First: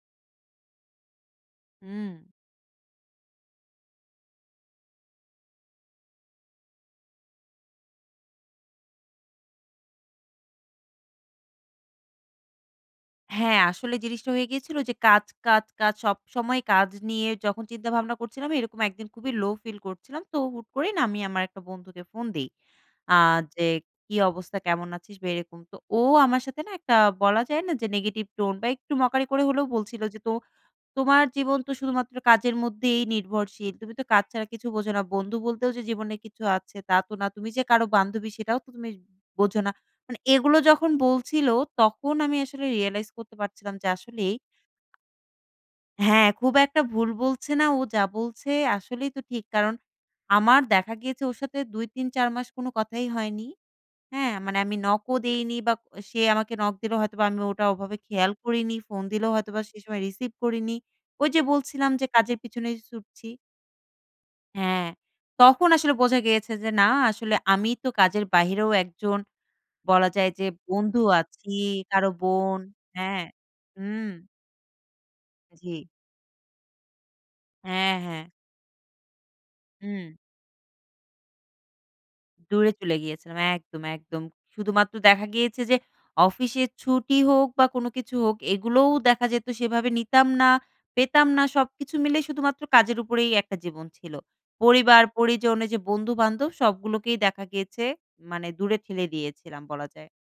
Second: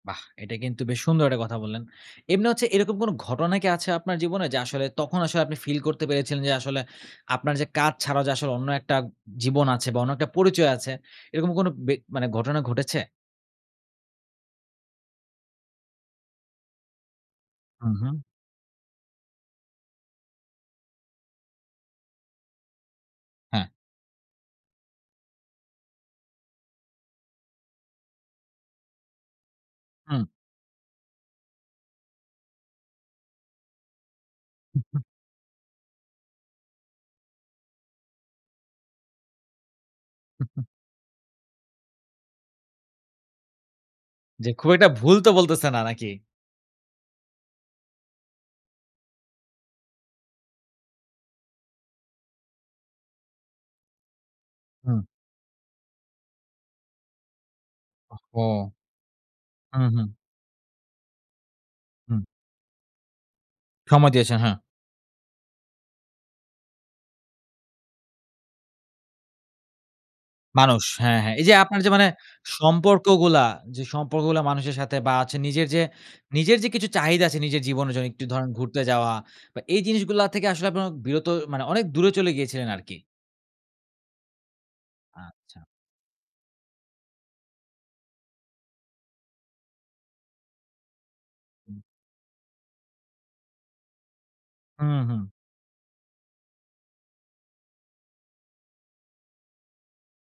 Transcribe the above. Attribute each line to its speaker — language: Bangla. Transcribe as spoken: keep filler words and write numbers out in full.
Speaker 1: বাহ! এটা কিন্তু বেশ সুন্দর একটা কথা বললেন।
Speaker 2: হুম।
Speaker 1: এমনি হচ্ছে এরকম কোনো ঘটনা কি আছে আপনার জীবনে? যে আসলে, তখন আসলে, আপনি ফিল করতে পেরেছিলেন যে, আসলে আপনার যে কাজ ছাড়াও যে আসলে, অন্য একটা জীবন আছে বা অন্য একটা পরিচয় আছে, এরকম কোনো বে মানে কোনো ঘটনা ঘটেছে?
Speaker 2: হ্যাঁ, আসলে জিনিসটা হয়ে গিয়েছিল যে, কাজ, কাজ, কাজ! সবসময় কাজ নিয়ে যখন
Speaker 1: হু,
Speaker 2: চিন্তা ভাবনা
Speaker 1: হু।
Speaker 2: করছিলাম এরকম এক দিন খুবই লো ফিল করছিলাম। তো হুট করেই না আমি আমার একটা বন্ধুকে ফোন দেই। আ
Speaker 1: হ্যাঁ।
Speaker 2: যে কি অবস্থা? কেমন আছিস? বা এরকম। তো ও আমার সাথে না একটা বলা যায় না যে, negative tone বা একটু mockery করে হলেও বলছিল যে,
Speaker 1: হুম।
Speaker 2: "তো তোমার জীবন তো শুধুমাত্র কাজের মধ্যেই নির্ভরশীল। তুমি তো কাজ ছাড়া কিছু
Speaker 1: হু,
Speaker 2: বোঝো না।
Speaker 1: হু।
Speaker 2: বন্ধু বলতেও যে জীবনে কিছু আছে তা তো না। তুমি যে কারো বান্ধবী সেটাও তো তুমি বোঝো না।" মানে
Speaker 1: হু,
Speaker 2: এগুলো
Speaker 1: হু।
Speaker 2: যখন বলছিল তখন আমি আসলে realize করতে পারছিলাম যে আসলেই
Speaker 1: জি, খুব একটা ভুল তো বলতেছে না। নাকি?
Speaker 2: হ্যাঁ, খুব একটা ভুল বলছে না। ও যা বলছে আসলেই তো ঠিক। কারণ, আমার দেখা গিয়েছে ওর সাথে দুই, তিন, চার মাস কোনো কথাই হয়নি, হ্যাঁ? মানে আমি
Speaker 1: হুম।
Speaker 2: নকও দেইনি বা আ সে আমাকে নক দিলেও হয়তোবা আমি ওটা ওভাবে খেয়াল
Speaker 1: ওহহো!
Speaker 2: করিনি। ফোন দিলেও হয়তোবা সেই
Speaker 1: হু,
Speaker 2: সময়
Speaker 1: হু।
Speaker 2: রিসিভ করিনি। ওই যে বলছিলাম যে
Speaker 1: হুম।
Speaker 2: কাজের পিঁছনেই ছুটছি।
Speaker 1: সময় দিয়েছেন। হ্যাঁ।
Speaker 2: হ্যাঁ, তখন আসলে বোঝা গিয়েছে যে, "না আসলে আমি তো কাজের বাহিরেও একজন বলা যায় যে
Speaker 1: মানুষ।
Speaker 2: বন্ধু
Speaker 1: হ্যাঁ, হ্যাঁ। এই
Speaker 2: আছি,
Speaker 1: যে আপনার যে মানে
Speaker 2: কারো বোন" হ্যাঁ,
Speaker 1: সম্পর্কগুলা; যে
Speaker 2: হুম।
Speaker 1: সম্পর্কগুলা মানুষের সাথে বা আছে নিজের যে,
Speaker 2: জি।
Speaker 1: নিজের যে কিছু চাহিদা আছে, নিজের জীবনের
Speaker 2: হ্যাঁ,
Speaker 1: জন্য
Speaker 2: হ্যাঁ।
Speaker 1: একটু ধরেন ঘুরতে যাওয়া বা এই
Speaker 2: হুম।
Speaker 1: জিনিসগুলা থেকে আসলে আপনার বিরত মানে অনেক দূরে চলে গিয়েছিলেন
Speaker 2: দূরে চলে
Speaker 1: আরকি?
Speaker 2: গিয়েছিলাম। একদম, একদম। শুধুমাত্র দেখা গিয়েছে
Speaker 1: আচ্ছা।
Speaker 2: যে, অফিসে ছুটি হোক বা কোনো কিছু হোক এগুলোও দেখা যেত সেভাবে নিতাম না, পেতাম না;
Speaker 1: হুম।
Speaker 2: সবকিছু মিলে শুধুমাত্র কাজের উপরেই একটা জীবন ছিল।
Speaker 1: হু,
Speaker 2: পরিবার,
Speaker 1: হু।
Speaker 2: পরিজন এই যে বন্ধু-বান্ধব সবগুলোকেই দেখা গিয়েছে মানে দূরে ঠেলে দিয়েছিলাম বলা যায়।